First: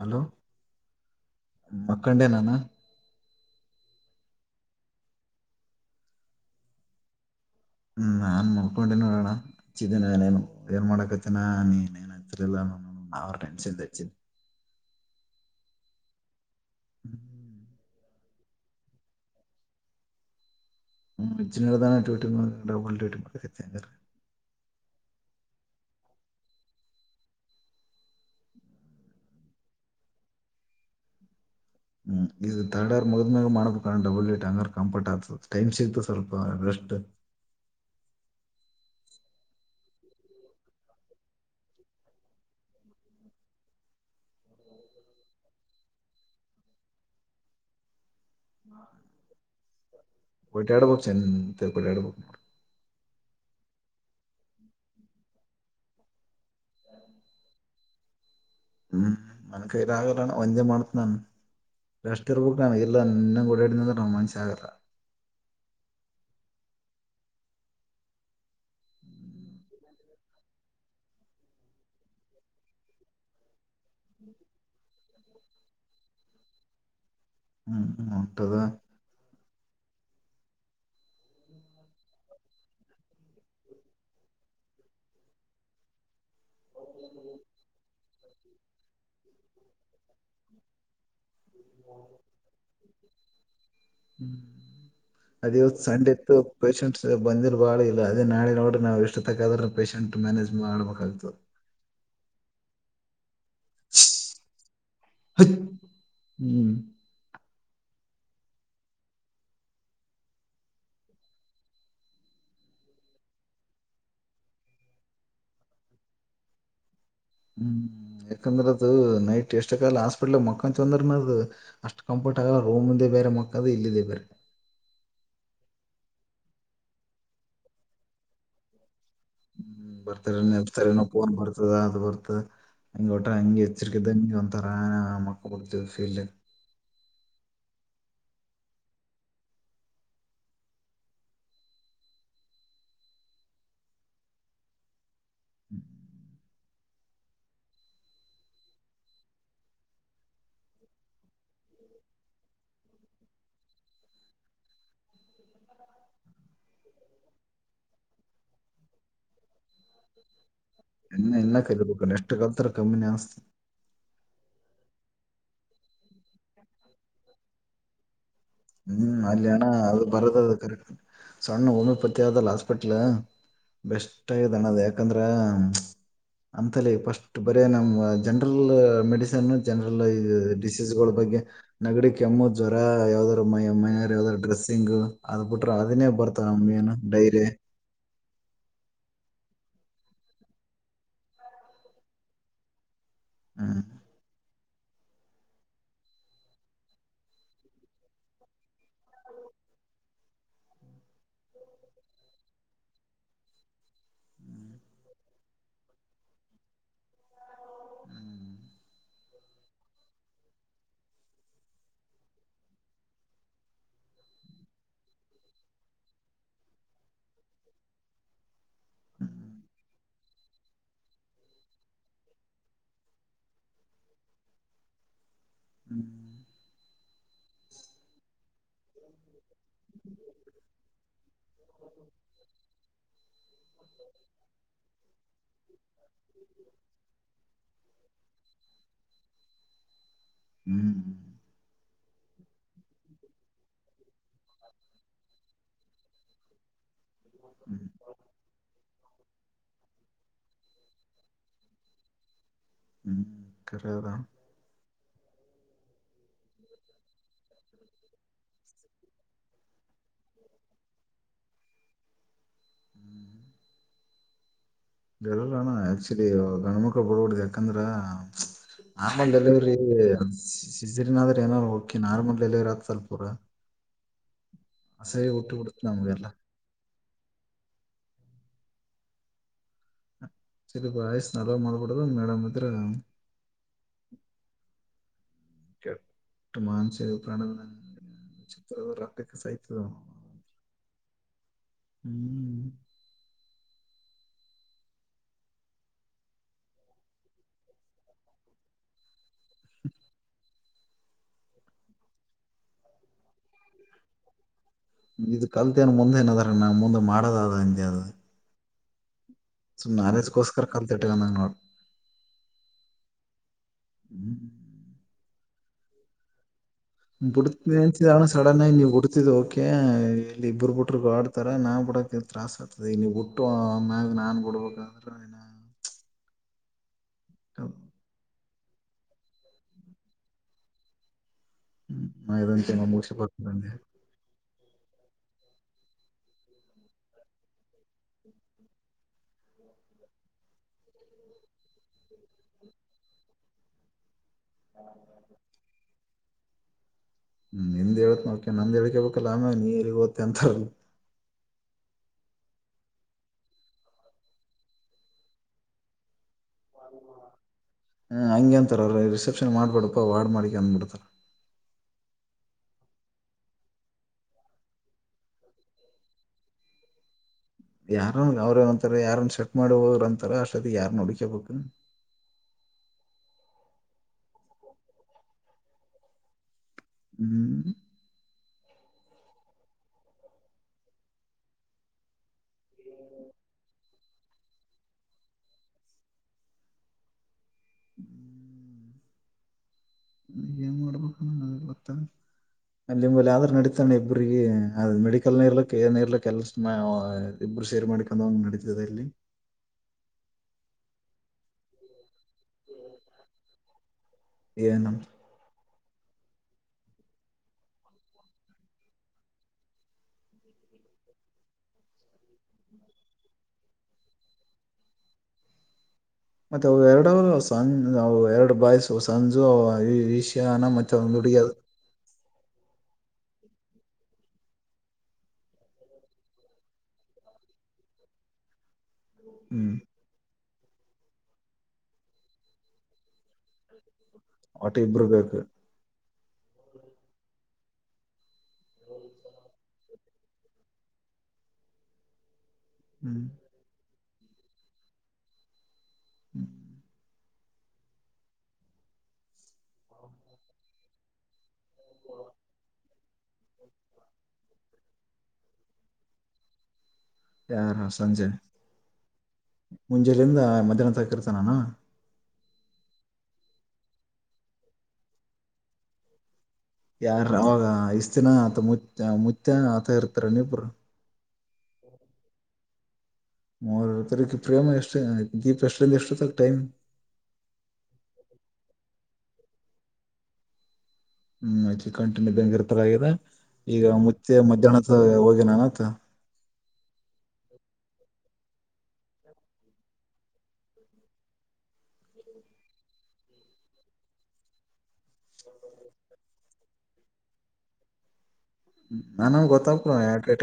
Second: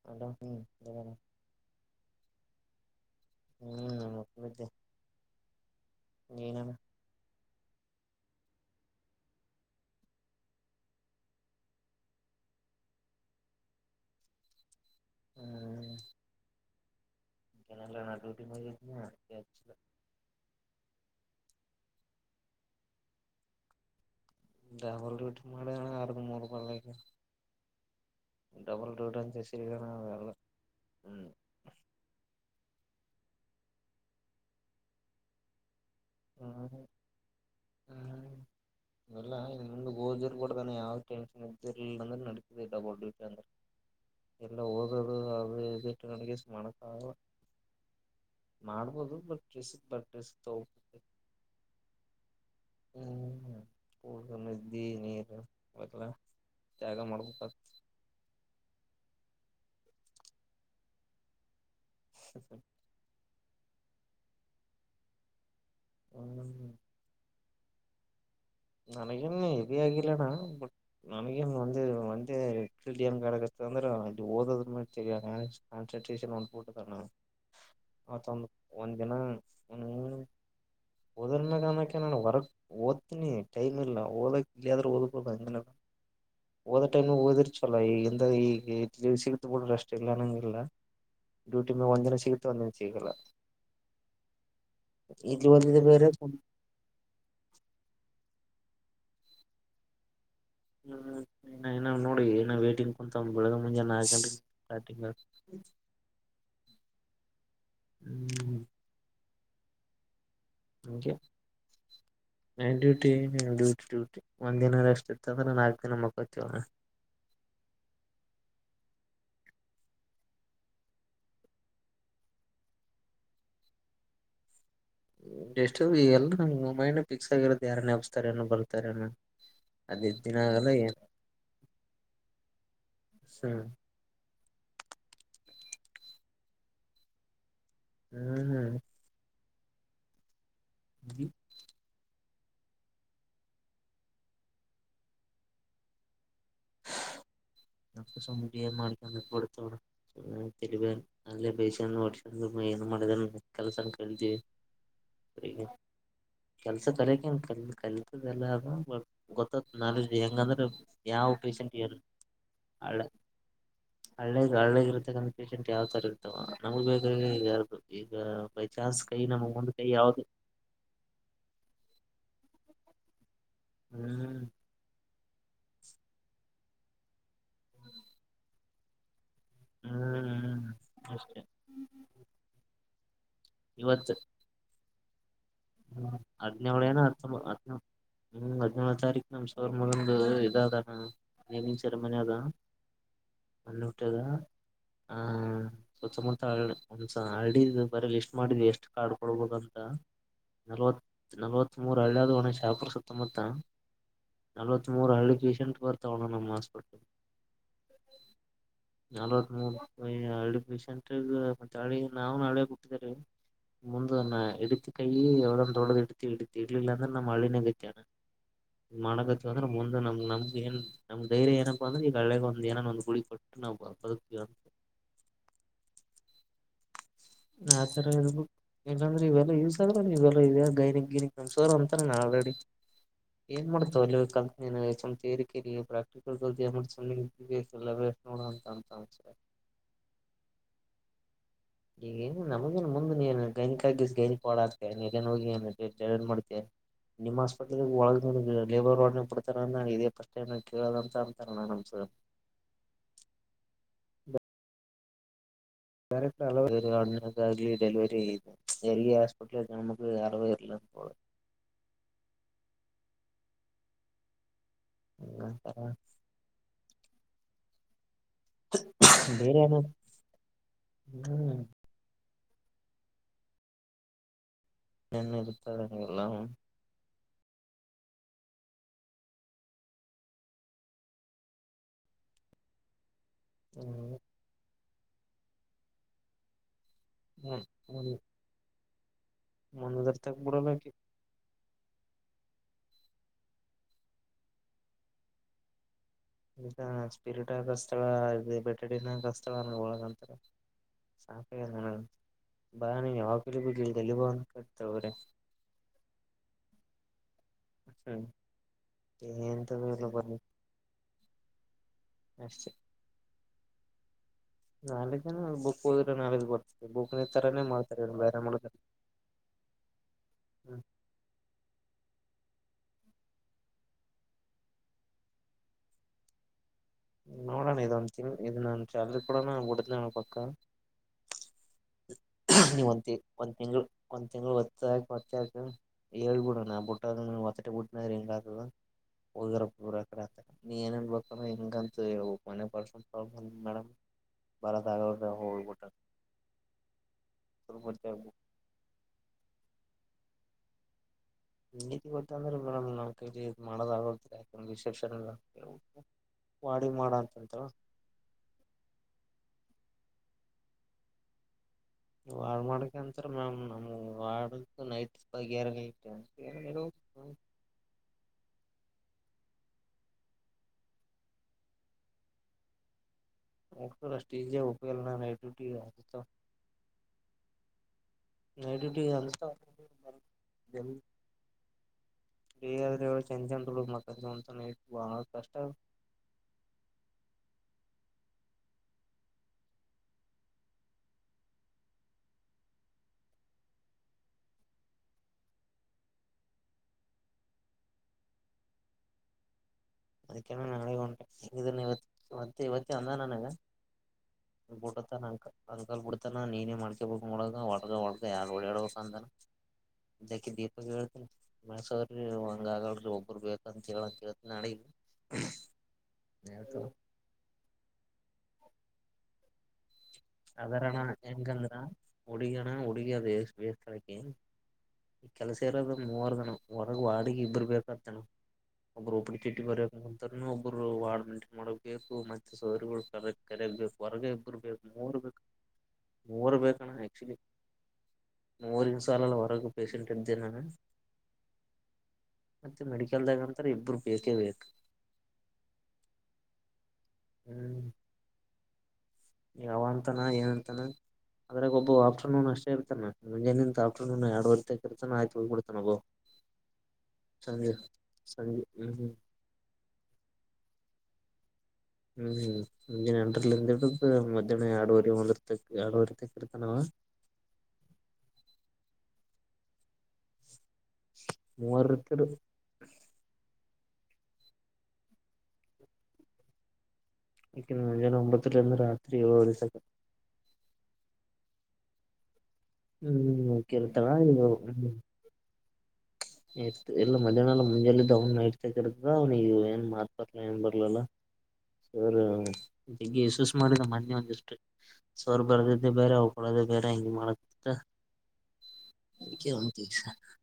Hello hello ಹ್ಮ್ ಮಕ್ಕಂಡೆನಾನ ಹ್ಮ ನೋದೆನ ಹ್ಮ ನಾನ್ ನೋಡ್ಕೊಂಡೆ ನೋಡೋಣಿದನೇನು ಏನ್ ಮಾಡಕತ್ತಿನ ನೀನ್ ಏನ್ತಿಲಿಲ್ಲ ಅವರ ಟೆನ್ಷನ್ ಹ್ಮ್ ಹ್ಮ್್ಮ [inaudible] ಇನಲ್ಲ ನಾ ಡ್ಯೂಟಿ ಮಾಡಿದ್ದನ ಜ್ಜಿನಡೆದ ಡಬಲ್ ಕ [unintelligible] ಾವಲ್ ರಟ್ಟ ಮಾಡ ಆರದ ಮೂೂರು ರೂಪಾಯಲ್ಲ ಡಬಲ್ ಟೂ ಡನ್ ಚಸರಿ ಕಾನಲ್ಲ ಹ್ಮ [unintelligible] ಹ್ಮ್ ಇದು ತಡರ್ ಮಗದ್ ಮಾಡೋದ ಡಬಲ್ಂಗ ಕಂಫರ್ಟ್ ಆಗ್ತದೆ ಟೈಮ ಸಿಗ್ತ ಸ್ವಲ್ಪ ಹ್ಮ್ ಬೆಷ್ಟ ಇಲ್ಲಮ ಗೋಜಿರ್ಬಡತಾನೆ ಯಾವ್ ಟೆನ್ಶನ್ ಇದ್ದಿರ್ಲಿಲ್ಲ ಅಂದ್ರೆ ನಡತಿದೆ ಡಬಲ್ ಡ್ಯೂಟಿ ಅಂದ್ರೆ [unintelligible] ಎಲ್ಲ ಹದದು ಅದು ಇಿಟ್ಟು ನನಗೆ ಮಾಡಣಕ ಆಗಲ್ಲ ಮಾಡ್ಬೋದು ಬಟ್ಟಸಕ್ ಬಟ್ಟ ತಬುದು ಅಚ್ಚನ್ ತಪಳಡು ಹ ನದ್ದಿ ನೀರು ಅವಲ್ಲ ತ್ಯಾಗ ಮಾಡ್ಬೇಕ ಹ್ಮ್ ನನ ಕೈರಾಗಲ್ಲಣ ಒಂದೆ ಮಾಡ್ತ ನಾನು ರಾಷ್ಟ್ರೀಯ ಬುಕ್್ರಾಮಲ್ಲ ಎ ಕೂಡ ಇಡ ರೊಮನ್ ಶಾಾಗರ ಹ್ಮ್ಮ ನನಗೆ ಎವ ಆಗಿಲ್ಲ ನ ಬಟ್ ನನಗೆಡ ಕ ಂದ್ರದು ೋದ ಕನ್ಸೆಂಟ್ರಷನ್ಬಿಟ್ಟ ಹ್ಮ್ ಹ ತ ಒಂದು ಹೊಂಟದ ಒಂದ ದಿನ ಓದರ್ಮಾಗಣಕ್ಕೆ ನಾನು ವರಕ್ ಓದ್ತೀನಿ ೈಮ ಇಲ್ಲ ಓದ ಇಲ್ಲಾದ್ರೂ ಓದ ಓದ ೈಮ ಓದ ಈಗ ಇ ಸಿಗತ ಬಿಡ್ರಿ ಅಷ್ಟೆಲ್ಲ ನಂಗಗೆಿಲ್ಲ ಡ್ಯೂಟಿ ಮ ಒಂದ ದಿನ ಸಿಗುತ್ತೆ ಒಂದಿನ ಸಿಗಲ್ಲ ಹ್ಮ್ ಇಲ್ಲಿ ಅದ ಇವತ್ತು ಓದಿದೆ ಬೇರೆ ಸಂಡೆ ಇತ್ತು ಪೇಶೆಂಟ್ಸ್ ಬಂದಿರ ಬಾಳ ಇಲ್ಲ ಅದೇ ನಾಳೆ ನೋಡ್ರ ನಾ ಇಷ್ಟ ತಕ್ಕಾದ್ರ ಪೇಶಂಟ್ ಹ್ಮ್ ಏನ ನೋಡಿ ಏನ ವೇಟಿಂಗ್ ಕುಂತ ಇಳಗ ಮುಂಜ ನಾಕಂಡ ಕಟಿಂಗ ಹಚ್. ಹ್ಮ್ ಹ್ಮ್ ಹಗೆ ಹ ನೈನ್ ಡೂಟ ಡೂಟಿ ಡ್ಯೂಟಿ ಒಂದ್ಿನ ರೆಸ್ಟ್ ಇರ್ತದ್ರ ನಾಲ್ಕಕ್ ದಿನ ಮುಕ್ಕೊತವ ಹ್ಮ್ ಯಾಕಂದ್ರೆ ಅದು ನೈಟ್ ಎಷ್ಟ ಕಾಲಲ್ಲ ಹಾಸ್ಪಿಟ್ಲ್ ಮಕ್ಕಂತಂದ್ರ ಅದು ಅಷ್ಟ್ ಕಂಫರ್ಟ್ ಆಗಲ್ಲ ರೂಮಂದ ಬೇರೆ ಮಕ್ಕಾಾದ ಇಲ್ಲಿದೆ ಇವರು ಎಷ್ಟುಲ್ಲ ಮೈಂಡ ಫಿಕ್ಸ್ ಆಗಿರೋದು ಯಾರ ನೆಪಸ್ತಾರ ಬಲ್ತಾರ ಹ್ಮ ಬರ್ತ ನೆಪ್ಸ್ತಾರೆನ ಫೋನ್ ಬರ್ತದ ಅದು ಬರ್ತದ ಹಂಗ ಊಟ ಹಂಗ ಹ್ಮ್ ಹೆಚ್ಚರಿಕಿದ್ದ ಒಂಥರಾನ ಮಕ್ಕ ಕೊಡ್ತವಿ ಫೀಲ್ಡ್ ಹ್ಮ್ ಹ್ಮ್ ಹ ಹ್ಮ ಅ ಪೈಸ ಏನು ಮಾಡಿದೆ ಕೆಲಸನ್ ಕಳ್ತ ಕೆಲ್ಸ ಕರಕನ್ ಕ ಕಲತದೆ ಎಲ್ಲ ಅೊ ನ ಹೆಂಗಂದ್ರೆ ಯಾವ ಪೇಶೆಂಟ್ ಏನ್ ಕ ಎಷ್ಟ ಕತಾರೆ ಕಮ್ಮಿ ಹಳ್ಳ ನಸ್ತಿ ಹಳ್ಳೇಗ್ ಹಳ್ಳಗ್ ಇರ್ತಕ್ಕಂ ಪೇಶಂಟ್ ಯಾವ್ ತರ ಇರ್ತವ ನಮಗ್ ಬೇಕ ಯಾರ್ದು ಈಗ ಬೈ ಚಾನ್ಸ್ ಹ್ಮ್ ಕೈ ಅಲ್ಲಿ ನಮಗ್ ಅಣ ಮುಂದ್ ಕೈ ಅದು ಯಾವ್ದು ಬರದ ಅದು ಕರೆಕ್ಟ್ ಸಣ್ಣ ಹೋಮಿಯೋಪತಿ ಆದಲ್ಲ ಹಾಸ್ಪಿಟ್ಲ್ ಬೆಸ್ಟ್ ಹ್ಮ್ ಆದ ಅದು ಯಾಕಂದ್ರೆ ಅ ಸ್ ಬ ನ ಜನರಲ್ ಮೆ ಜನರಲ್ ಹ್ಮ್ ಡಿಸೀಸ್ ಬಗ್ಗೆ ಅಷ್ಟೇ ನಗಡಿ ಕೆಮ್ಮು ಜ್ವರ ಯಾವಾದ ತಮ್ಮ ಅಮ್ಮ ಯಾವ್ದ್ರ ಡ್ರೆಸ್ಸಿಂಗ್ ಅದು ಬಿಟ್ರೆ ಅದನ್ನೇ ಹ್ಮ ಬರ್ತಾವ ಹದಿನೇಳಳು ಮೇನ್ ಏನ ಹ ಡೈರಿ ಹದ ಹ್ಮ್ ಹದಿನೇಳಳು ತಾರೀಕು ನಮ್ ಸೋರ್ ಮುಗಂದು ಇದಾದಣ ನಚರ ಮನದ ನ ಹ್ಮ್ ನೂಟದ ಆ ಮ ಒಂದ್ಸ ಹರ್ಡ ಬರ ಲಿಸ್ಟ್ ಮಾಡಿದ್ವಿ ಎಷ್ಟು ಕಾರ್ಡ್ ಕೊಡ್ಬೋದ ಅಂತ ನಲವತ್ ನಲ್ವತ್ ಮೂರು ಹಳ್ಳಿಯದು ಒಣ ಶಾಪುರ್ ಸುತ್ತಮುತ್ತ ನಲವತ್ ಮೂರ ಹಳ್ಳಿ ಪೇಶಷೆಂಟ್ ಬರ್ತಾವಣ್ಣ ನಮ್ಮ ಹಾಸ್ಪಿಟ್ಲ್ ಹ್ಮ್ ನಲ್ವತ್ ಮೂ ಹ ಪಷಂಟ್ ಮಳಿ ನಾವವು ನಾಳೆ ಹಟ್ಟಿದ ರ ಮುಂದೆನ್ನ ಎಡ್ತಿ ಕೈ ಎ ತೊಡದು ಇಡ್ತ ಇಡ್ತ ಇಡ್ಲ್ಲಿಲ್ಲಾಂದೆ ನಮ್ಮ ಅಳ್ಳಿನಂಗಚೆ ಮಾಡಕತ್ತ ಹ್ಮ್ ಅಂದ್ರೆ ಮುಂದೆ ನಮ್ ನಮ್ಗೆ ಏನ್ ನಮ ಧೈರ್ಯ ನಪ್ಪ ಅಂದ್ರೆ ಈಗ ಕೆಳೆಗೆ ಒಏನ ಒಂದು ಕುಳಪಟ್ಟು ನಾವು ಬದುಕಿ ಹ್ಮ್ ನತ್ತರ ಇದು ಇಲ್ಲಂದ್ರೆ ಇವೆಲ್ಲ ಇಲ್ಸ್ರ ನೀ ಇವೆಲ್ಲ ಇದ ಗೈನಿ ಗೈನಿಕ್ ನಮಸ ಅಂತಾರೆ ನ ಆಲ್ರೆಡಿ ಏನ್ ಮಾಡ್ತವವೆ ಅಲ್ಲಿ ಕಕೆಕ್ಟಲ್ ನೋಡ ಅಂತ ಅಂತಸೆ ಹ್ಮ್ ಈಗ ನು ನಮಗೇನ್ ಮುಂದ ನೀನ್ ಗೈನಿಕಗ ಗೈನಿಕ ಹಾ ಹ ಆಕ್ತನ್ ಹೋಗಿ ಮಾಡ್ತ ನಿಮ್ಮ ಹಸ್ಪಿ ಹ್ಮ್ ಒಳ ಲೇಬರ್ಡ್ ವಾದಂತ ಅಮಂತಣ ನಮಸ ಹ್ಮ್ ಕೆರದಾ ಕರೆಕ್ಟ್ ಅಳವೇರು ಅ ಅಲ್ಲಿ ಡೆಲಿವರಿ ಆದೆ ಎಲ್ಲಿ ಹಾಸ್ಪಿಟಲ ನಮಗೆ ಅಳವೇರ ಇಲ್ಲ [unintelligible] ಲ್ಲಲ್ಲಣ ಹಂಗಂತಾರ ಆಕ್ಚುಲಿ ಗಣಮಕ್ಕಳ ಬಡ್ಬಡ್ದ ಯಾಕಂದ್ರ ನಾರ್ಮಲ್ ಬೇರೆ ಡೆಲಿವರಿ ಏನು ಸಜ್ರನಾದ್ರೆ ಹ್ಮ್ ಏನಾದ್ರು ಹೋಗಕಿ ನಾರ್ಮಲ್ ರತ್ ಸಲ್ಪುರ ಅಸೇ ಹೆಣ್ಣು ಊಟ್ಟಿ ಕೊಡ್ತ ಇರ್ತಾರ ನಮಗೆ ಎಲ್ಲ ಚಲ್ ವಯಸ್ ನಲ್ ಮಾಡ್ಬಿಡದು ಮೇಡಮ್ ಇದ್ರೆ ಹ್ಮ್ ಕೆಟ್ಟು ಮಾನಸಿಕ ಪ್ರಾಣ ಚಿತ್ರರ ಮನದರ್ತ ಬಿಡಲಿ ಹ್ಮ್ ಸ್ಪಿರಿಟ್ ಆಸ್ತಳ ಇ ಬೆಟ್ಟಡಿನಾಗ ಕಸ್ತಳ ಒಳಗಂತರ ಸಾಫ ಬ ನೀ ಯಕಲಿ ಬ ತಲ್ಲಿಬ ಇ ಕಲ್ತಏನ್ ಮುಂದೆ ಏನ ಅದಾರ ನಾ ಮುಂದೆ ಮಾಡದ ಅ ಹ್ಮ್ ಸೊ ಎಂತದು ಎಲ್ಲ ನ್ಯಾಲೇಸ್ಕರ ಕಲ್ ಇಟ್ಟಗೊಂಡ ನೋ ಬ [unintelligible] ಹ್ಮ್ ನಾಳಕ ಜನ ಬುಕ್ ಹೋದ್ರೆ ನಾಳಿದ್ದು ಬರ್ ಬಿಡದಣ ಸಡನ್ ಆಗಿ ನೀವ್ ಬಿಡ್ತಿದ್ ಓಕೆ ಇಲ್ಲಿ ಇಬರು ಹ್ಮ್ ಬಿಟ್ರಗ ಆಡ್ತಾರ ನಾ ಬಿಡಕ ತತ್ರಾಸ ಆಗ್ತದೆ ನೀವು ಹುಟ್ಟು ಆಮ್ಯಾಗ ನಾನ್ ಬಿಡ್ಬೇಕಾದ್ರೆ ಏನ ನೋಡೋಣ ಇದದುಚ ಇದು ನಾನ ಚ ಅಲ್ಲಿ ಕೂಡ ನಾ ಕೊಡ್ತ ಪಕ್ಕ ಇದೊಂದು ನೀವು ಮುಗಿಸಿ ಒಂದ ಒಂದ್ ಬರ್ತಂದೆ ತಿಂಗಳು ಒಂದ್ ತಿಂಗಳು ಹಾಕ ಪಚ್ಚಾಕ ಹೇಳ್ಬಿಡ ನ ಬುಟ್ಟದ ಹೊತ್ತಟ ಬಿಟ್ಟನ ಹೆಗತದ ಹರಡೆ ನೀ ಏನಳ್ಬೇಕ ಹೆಂಗಂತ ಮ ಪ ಮಡ್ ಬಾರ ದಾಗ ಹೋಗ ಗಟ್ಟ ಹ್ಮ್ ನಿಂದ್ ಹೇಳತ್ ನಕ ನಂದ ಹಳ್ಕೇಬೇಕಲ್ಲ ಆಮೇ ನೀ ಎಲ್ಲಿಗ್ ಹಓತ್ತೆ ಅಂತಾರ ಗೊತ್ತ ಅಂದ್ರೆ ಮೇಡಮ್ ನಾ ಮಾಡೋದಾಗ ಯಾಕಿಸೆಪ್ನ್ ಹ್ಮ ಹಂಗಗೆ ಅಂತಾರ ಅವ್ರ ರಿಸೆಪ್ಷನ್ ಮಾಡ್ಬಿಡಪ್ಪಾ ವಾರ್ ಮಾಡಿಕ ಅಂದಬಿಡ್ತಾರ ವಾಡ್ ಮಾಡಕ ಅಂತ ಮ್ಯಾಮ್ ನಮ್ಡ ನೈಟ್ ಬಗೆಯಾರ ಹ್ಮ ಯಾರನ್ ಅವ್ರೇನ್ಂತಾರ ಯಾರನ್ ಸೆಟ್ ಮಾಡಿ ಹೋಗ್ರ ಅಂತಾರ ಅಷ್ಟೊತಿ ಯಾರ್ ನುಡಕಬೇಕ [unintelligible] ಹುಗರ ಅಷ್ಟು ಈ ಜಾಗನಲ್ಲ ನೈಟ್ ಡ್ಯೂಟಿಗೆ ಹ್ಮ್ ನೈಟ ಡ್ಯೂಟಿ ಅಂತ ಇವಾಗ ಏನು ಚಿಂತನ ದುಡಿದು ಬಾಳ ಕಷ್ಟ ಹ್ಮ್ ಏನ್ ಮಾಡ್ಬೇಕ್ ಅನ್ನೋದು ನನಗೆ ಗೊತ್ತಾ ಅ ನಿಮಲ್ಲಿ ಆದ್ರೂ ನಡೀತಾನೆ ಇಬ್ಬ್ರಿಗೆ ಅದ್ ಮೆಡಿಕಲ್ ಇರ್ಲಕ್ ಏನ ಇರ್ಲಕ್ ಎಲ್ಲ ಇಬ್ಬರು ಶೇರ್ ಮಾಡಿಕೊಂಡ ನಡೀತಿದೆ ಅಲ್ಲಿ ಅದಕೆ ಹೆಂಗಿದ ಇವ ಮತ್ತೆ ಇವತ್ತ ಅಂದ ನಾನಗ ಏನಂತ ಊಟತ ನಂಕ ತಂಕಾ ಬಿಡ್ತಾನ ನೀನೇ ಮಾಡ್ಕೇಬಬೇಕಕ್ ನೋಡಗ ಒಳಗ ಒಳಗ ಯ ಓಡಾಡ್ಬೇಕ ಅಂದನ ಇದಕ ದೀಪಕ್ ಹೇಳ್ತನ ಮೈಸ್ರ ಹಂಗ ಆಗಡ್ರಿ ಒಬ್ಬರು ಬೇಕಂತ ಕೇಳಂತ ನಾಡ ಹ್ಮ ಮತ್ತೆ ಅವ ಎರಡು ಸಜ ಎರಡು ಬಾಯ್ಸ್ ಸಂಜು ವಿಷ್ಯಣ ಮಚ್ಚಂದ ಹುಡುಗಿಯಾದ ಹುಡಿಗಣ್ಣ ಹುಡುಗಿಯಾದ ವೇಸ್ಳಕ್ಕ ಈ ಕೆಲಸ ಇರೋದ ಮೂವರು ದನ ಒರಗ ವಾಡಗ ಇಬ್ಬರು ಬೇಕಾದತನ ಒಬ್ಬರು ಉಬ್ಬಿ ಚಿಟ್ಟಿ ಹ್ಮ್ ಬರಕ್ ನಂತ ಒಬ್ಬರು ವಾರ್ಡ್ ಮೈಂಟೈನ್ ಮಾಡಬೇಕು ಮತ್ತೆ ಸೋರಿಗಳು ಕರ ಕರಗ್ ಬಬೇಕು ಹೊರಗೆ ಇಬ್ಬರು ಬೇಕು ಇಬ್ರಬೇಕು ಮೂರು ಬೇಕಣ್ಣ ಆಕ್ಚುಲಿ ಮೂವರಿಗೆ ಸಾಲಲ್ಲ ವರಗ ಪೇಷೆಂಟ್ ನ ಮತ್ತೆ ಅಣ್ಣ ಹ್ಮ್ ಮೆಡಿಕಲ್ ನಾಗ್ ಅಂತಾರ ಇಬ್ಬರು ಬೇಕ ಬೇಕು ಹ್ಮ್ ಹ್ಮ್ ಈ ಯಾವ ಅಂತಾನ ಏನಂತಾನ ಅದ್ರಾಗೆ ಒಬ್ಬ ಆಫ್ಟರ್ನೂನ್ ಅಷ್ಟೇ ಇರ್ತಾನ ಮುಂಜೆನ್ ತಾರರು ಎರಡುವರೆ ತಿರ್ತಾನ ಆಯ್ತ ಹೋಗಿ ಬಿಡ್ತಾನಗು ಯಾರ ಸಂಜೆ ಹ್ಮ್ ಮುಂಜೆಯಲ್ಲಿದ ಮಧ್ಯಾಹ್ನ ತನಕ ಇರ್ತಾನನ ಹ್ಮ್ ಮುಂಜಾನ ಎಂಟರಲಿದ್ ಹಿಡಿದು ಮಧ್ಯಾಹ್ನ ಎರಡುವರೆ ಒಂದ ಇರ್ತ ಎರಡುವರೆ ಇರ್ತಾನವ ಯಾರ ಅವಾಗ ಇಷ್ಟ್ ದಿನ ಆತ ಮು ಮುುತ್ತ ಆತ ಇರ್ತಾರ ನಿಬರು ಮೂವಾರತ್ತರು ಮರ ತರಕ ಪ್ರೇಮ ಎಷ್ಟು ದೀಪ ಎಷ್ಟಲ್ಲಿ ಎಷ್ಟುತ್ತ ಟೈಮ್ ಹ್ಮ್ ಮುಂಜಾನೆ ಒಂಬತ್ತು ರಿಂದ ರಾತ್ರಿ ಏಳುಗಂಟೆ ತನಕ ಹ್ಮ್ ಕಂಟನ್ಯ ಬಂಗ ಈಗ ಪರ್ವಾಗಿಲ್ಲ ಹ್ಮ್ ಆಕಿ ಈಗ ಇರ್ತಾಳ ಮುತ್ಯ ಇವ ಹ್ಮ್ ಮಧ್ಯಾಹ್ನದ ಹೋಗ ನಾನ ಆತ್ ಎಲ್ಲ ಮಧ್ಯಾಹ್ನಲ್ಲ ಮುಂಜೆಲ್ಲಿದ್ದ ಅವ್ ಇರ್ದ ಅವ್ ನೀಗ ಏನ್ ಮಾತ ಬರ್ಲ ಏನ್ ಬರ್ಲಲ್ಲ ಸರ ಯಶಸ್ ಮಾಡಿದ ಮೊನ್ನೆ ಒಂದಿಷ್ಟು ಸೋರ್ ಬರ್ದಿದ್ದೆ ಬೇರೆ ಅವಳೋದ ಬೇರೆ ಹೆಂಗಗೆ ಮಾಡತಿತ್ತ ನನ್ಮ ಗೊತ್ತಾಗೇಟ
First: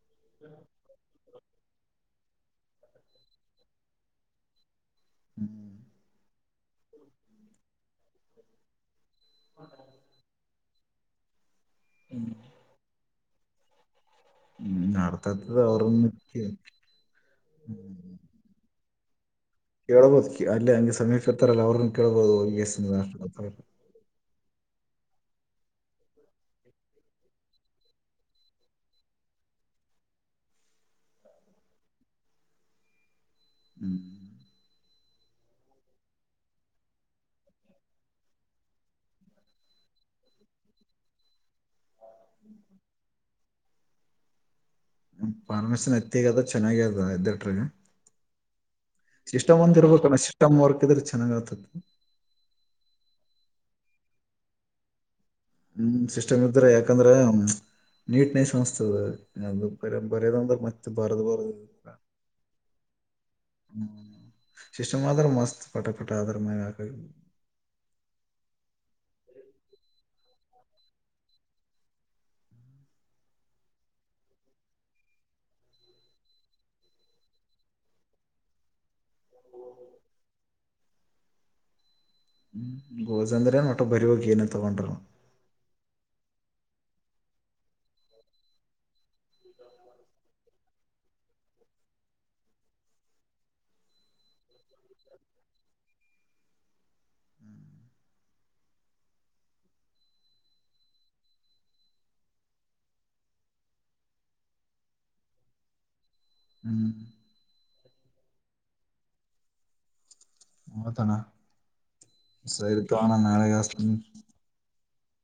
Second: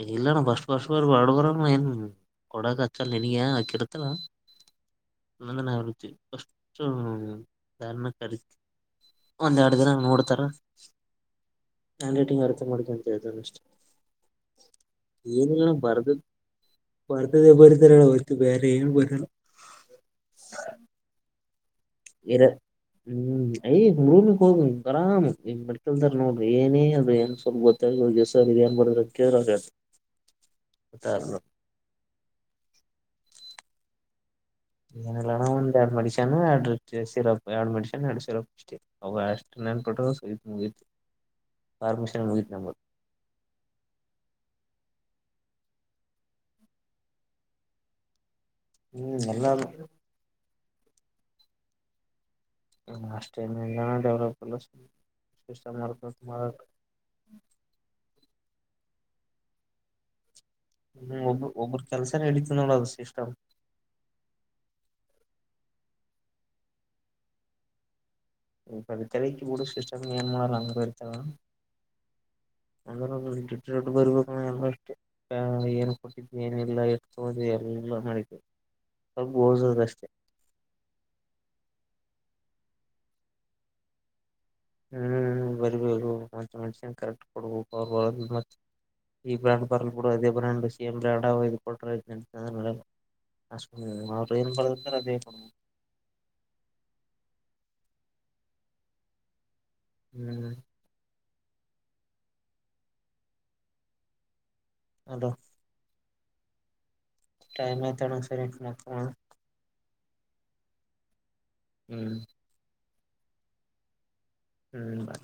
ಇ ಇಲ್ಲಣ ಬಸ್ ಬರ್ ಬರ್ ಬ ಪ್ರ ಏನ್ ಕೊಡ ಕಚ್ಚಲ್ ನನಗೆ ಆಕಿಡತಲ್ಲ ನ ಆಚಿ ಕೊ ಧಾರಣ ಕ ಒಂದ್ ಎರಡು ದಿನ ನೋಡ್ತಾರ ಹ್ಯಾಂಡ್ ರೈಟಿಂಗ್ ಅರ್ಥ ನೋ ಎರಡು ನಿಮಿಷ ಹ್ಮ್ ತನ ಅರ್ಥತದ ಭರ್ ಅವ್ರನ್ನ ಕೇ- ಭರ್ತದ ಬರುತರ ಬೇರೆ ೇ ಬದ ಕೇಳಬೋದು ಅಲ್ಲ ಅಗೆ ಸಮೀಪ ಎತ್ರರಲ್ಲ ಅವರ್ ಎರ ಹ್ಮ್ ಹುರುನು ಹೋಗಿ್ ಬರಾಮ್ ಈ ಮೆಡ್ಕಲ್ದಾರ ನೋಡಿ ಏನೇ ಅದ ಏ ಸ್ವಲ್ ಗೊತ್ತಾಗ ಏನ್ ಬಡ್ರ ಕೇಳ ಉತ್ತಾರ ಹ್ಮ್್ಮ ಏನಲ್ಲ ಒಂದ್ ಎರಡು ಮೆಡಿಶನ್ ಎರಡು ಸಿರಪ್ ಎರಡು ಮೆಡಶನ್ ಎರಡು ಸಿರಪ್ ಇಷ್ಟ ಅವ ಅಷ್ಟು ನೆನ್ಪಿಟ್ಟ್ರ ಪರ್ಮಿಷನ್ ಮುಗತ್ ನಮ್ಮ ಪಫಾರ್ಮಸನ್ ಎತ್ತಿಗ ಅದ ಚೆನ್ನಾಗ ಅದ ಎದ್ದಟ್ರಗ ಹ್ಮ್ ಎಲ್ಲ ಸಿಸ್ಟಮ್ ಒಂದ ಇರ್ಬೇಕಣ ಸಿಸ್ಟಮ್ ವರ್ಕ್ ಇದ್ರೆ ಚೆನ್ನಾಗ ಆತದೆ ಲಷ್ಟ ಎಲ್ಲ ಡೆವಲಪ್ ಅಲ್ಲ ಹ್ಮ್ ಸಿಸ್ಟಮ್ ಇದರ್ದ್ರ ಯಾಕಂದ್ರ ನೀಟ್ನೆಸ್ ಪರಂಪರೆ ನ ಹ್ಮ್ ಒಬ್ಬ ಒಬ್ಬೊರು ಕೆಲಸರ ಎಡತ ನಳ ಶ ು ಮಾತ್ರ ಮಸ್ತ್ ಪಟ ಪಟ ಅದರ ಮ ಸ ತರಗೆ ಕೂಡ ಸಷ್ಟ ಏನು ಮಾಡಲ್ಲ ಅಂಗರ್ತ ಹ್ಮ ಅ್ರಡ್ ದೊಡ್ಡು ಬರ್ಬೇಕು ಎಲ್ಲ ಅಷ್ಟೇ ಏನ್ ಕೊಟ್ಟಿದ್ದ್ ಏನಿಲ್ಲಾ ಇ ತ್ಿ ಎಲ್ಲ ಎಲ್ಲ ಮಾಡ ಓಸದಷ್ಟೇ ಹ್ಮ ಗೋಜಂದ್ರೆ ಮಟ ಭರಿವನ ಹ್ಮ್ ಬರಿಬ ಮತ್ತ ಮೆಸನ್ ಕರೆಕ್ಟ್ ಕೊಡ್ಬೇಕ ಮ ಈ ಬ್ರಾಂಡ್ ಬರಲ್ಪೂಡ ಅದೇ ಬ್ರಂಡ್ ಸಿಎಂ ರಾಡಾವ ಇಐದು ಕೊೋಟ ರ ಅಷ್ಟ ಅವರು ಏನು ಪಡದುತಾರೆ ಅದೇ ಪಡ ಹ್ಮ್ ಹ್ಮ್ ಅದು ಹ್ಮ್ ಟೈಮ್ತಡ ಸರಿ ಮಾಡ ಹತಣ್ಣ ಹ್ಮ್ ತಣ ನಳೆ ಗಸ್ ಹ್ಮ್ ಬಾಯ